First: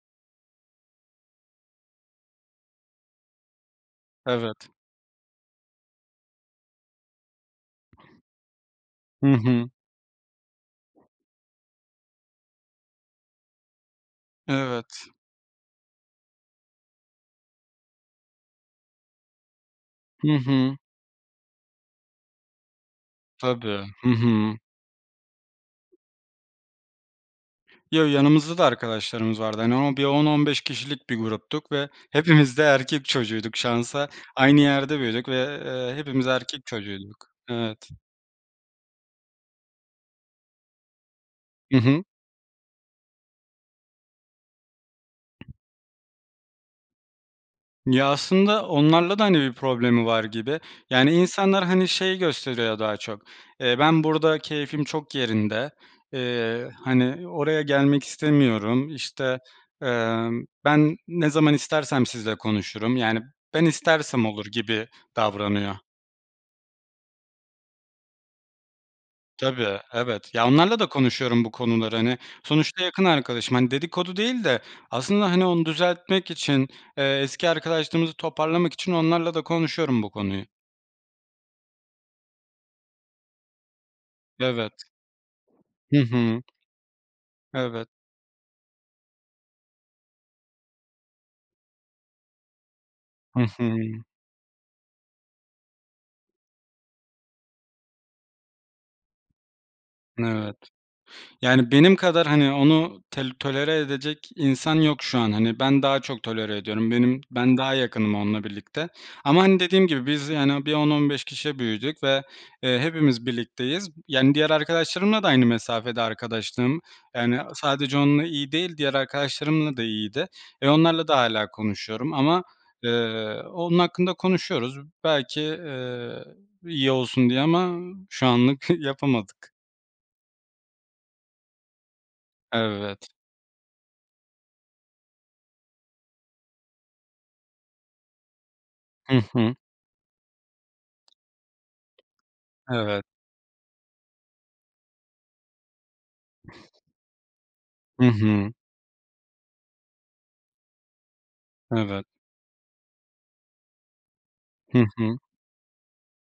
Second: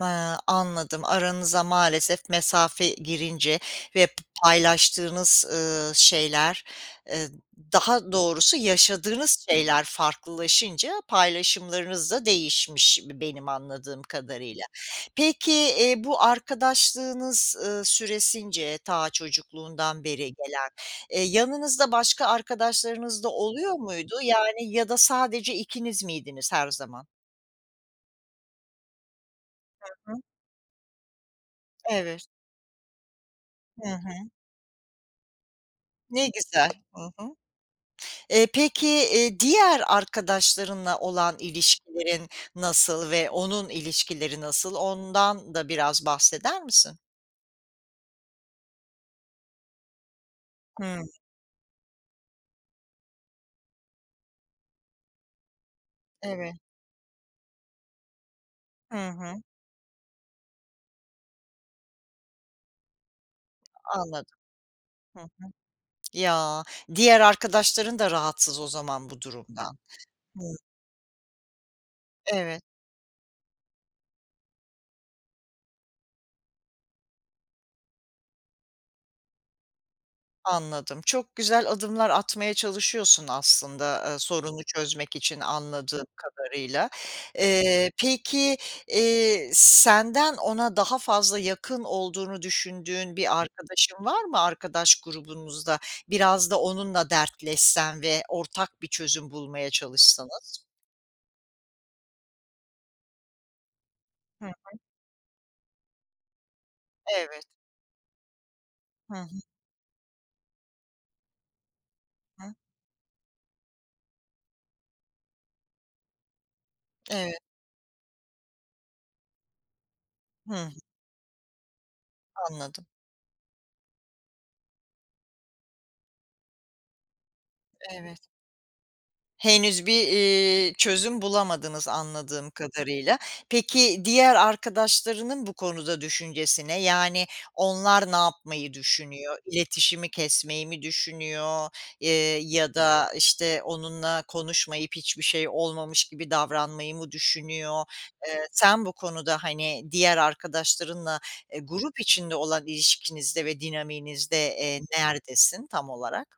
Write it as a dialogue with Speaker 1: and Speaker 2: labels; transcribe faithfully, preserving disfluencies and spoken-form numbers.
Speaker 1: Hıı, anladım. Aranıza maalesef mesafe girince ve p
Speaker 2: Evet.
Speaker 1: paylaştığınız, ııı, şeyler, ııı, daha doğrusu
Speaker 2: Hı
Speaker 1: yaşadığınız
Speaker 2: hı.
Speaker 1: şeyler farklılaşınca paylaşımlarınız da değişmiş b benim anladığım kadarıyla.
Speaker 2: Evet.
Speaker 1: Peki, iii, bu arkadaşlığınız, ııı, süresince ta çocukluğundan beri
Speaker 2: Hı
Speaker 1: gelen,
Speaker 2: hı.
Speaker 1: eee, yanınızda başka arkadaşlarınız da oluyor
Speaker 2: Tabii. Hı
Speaker 1: muydu?
Speaker 2: hı.
Speaker 1: Yani ya da sadece ikiniz miydiniz her zaman?
Speaker 2: Yo, yanımızda da arkadaşlarımız vardı. Hani, bir
Speaker 1: Hı hı.
Speaker 2: on on beş kişilik bir gruptuk ve
Speaker 1: Evet.
Speaker 2: hepimiz de erkek çocuğuyduk
Speaker 1: Hı
Speaker 2: şansa.
Speaker 1: hı.
Speaker 2: Aynı yerde büyüdük ve eee hepimiz
Speaker 1: Ne
Speaker 2: erkek
Speaker 1: güzel. Hı
Speaker 2: çocuğuyduk.
Speaker 1: hı.
Speaker 2: Evet.
Speaker 1: Eee, peki, iii, diğer arkadaşlarınla olan
Speaker 2: Hı hı.
Speaker 1: ilişkilerin nasıl? Ve onun ilişkileri nasıl? Ondan da biraz bahseder misin?
Speaker 2: Ya, aslında onlarla da, hani, bir problemi var gibi.
Speaker 1: Hıı.
Speaker 2: Yani, insanlar, hani, şeyi gösteriyor daha çok: "Eee, ben burada keyfim çok yerinde.
Speaker 1: Evet.
Speaker 2: Eee, hani, oraya gelmek istemiyorum.
Speaker 1: Hı
Speaker 2: İşte,
Speaker 1: hı.
Speaker 2: emm, ben ne zaman istersem sizinle konuşurum. Yani, ben
Speaker 1: A
Speaker 2: istersem
Speaker 1: anladım.
Speaker 2: olur." gibi
Speaker 1: Hı hı.
Speaker 2: davranıyor.
Speaker 1: Ya, diğer arkadaşların da rahatsız o zaman bu durumdan.
Speaker 2: Tabii, evet. Ya,
Speaker 1: Hıı.
Speaker 2: onlarla da konuşuyorum bu konuları. Hani,
Speaker 1: Evet.
Speaker 2: sonuçta yakın arkadaşım. Hani, dedikodu değil de aslında, hani, onu düzeltmek için, eee, eski arkadaşlığımızı toparlamak için onlarla da konuşuyorum bu konuyu.
Speaker 1: Anladım. Çok güzel adımlar atmaya çalışıyorsun aslında, eee, sorunu,
Speaker 2: Evet.
Speaker 1: çözmek için
Speaker 2: Hı
Speaker 1: anladığım
Speaker 2: hı.
Speaker 1: kadarıyla.
Speaker 2: Evet.
Speaker 1: Eee, peki, eee, senden ona daha fazla yakın olduğunu düşündüğün
Speaker 2: Hı
Speaker 1: bir
Speaker 2: hı.
Speaker 1: arkadaşın var mı, arkadaş grubunuzda? Biraz da onunla dertleşsen ve ortak bir çözüm bulmaya
Speaker 2: N evet.
Speaker 1: çalışsanız.
Speaker 2: Yani, benim kadar, hani, onu tel tolere edecek
Speaker 1: Hı
Speaker 2: insan
Speaker 1: hı.
Speaker 2: yok şu an. Hani, ben daha çok tolere ediyorum. Benim
Speaker 1: Evet.
Speaker 2: ben daha yakınım onunla birlikte.
Speaker 1: Hı hı.
Speaker 2: Ama, hani, dediğim gibi biz, yani, bir on on beş kişi büyüdük ve,
Speaker 1: Hı.
Speaker 2: eee, hepimiz birlikteyiz. B yani, diğer arkadaşlarımla da aynı mesafede arkadaşlığım.
Speaker 1: Evet.
Speaker 2: Yani, sadece onunla iyi değil, diğer arkadaşlarımla da iyiydi.
Speaker 1: Hı
Speaker 2: E,
Speaker 1: hı.
Speaker 2: onlarla da hâlâ konuşuyorum. Ama,
Speaker 1: Anladım.
Speaker 2: ııı, onun hakkında konuşuyoruz. Belki, ııı, iyi olsun diye ama şu
Speaker 1: Evet.
Speaker 2: anlık yapamadık.
Speaker 1: Henüz bir, iii, çözüm bulamadınız anladığım
Speaker 2: Evet.
Speaker 1: kadarıyla. Peki diğer arkadaşlarının bu konuda düşüncesi ne? Yani onlar ne yapmayı
Speaker 2: Hı
Speaker 1: düşünüyor?
Speaker 2: hı.
Speaker 1: İletişimi kesmeyi mi düşünüyor? Eee, ya
Speaker 2: Evet.
Speaker 1: da, işte, onunla konuşmayıp hiçbir şey olmamış gibi davranmayı mı düşünüyor?
Speaker 2: Hı
Speaker 1: Eee,
Speaker 2: hı.
Speaker 1: sen bu konuda, hani, diğer arkadaşlarınla, eee, grup
Speaker 2: Evet.
Speaker 1: içinde olan ilişkinizde ve dinamiğinizde, eee,
Speaker 2: Hı hı.
Speaker 1: neredesin tam olarak?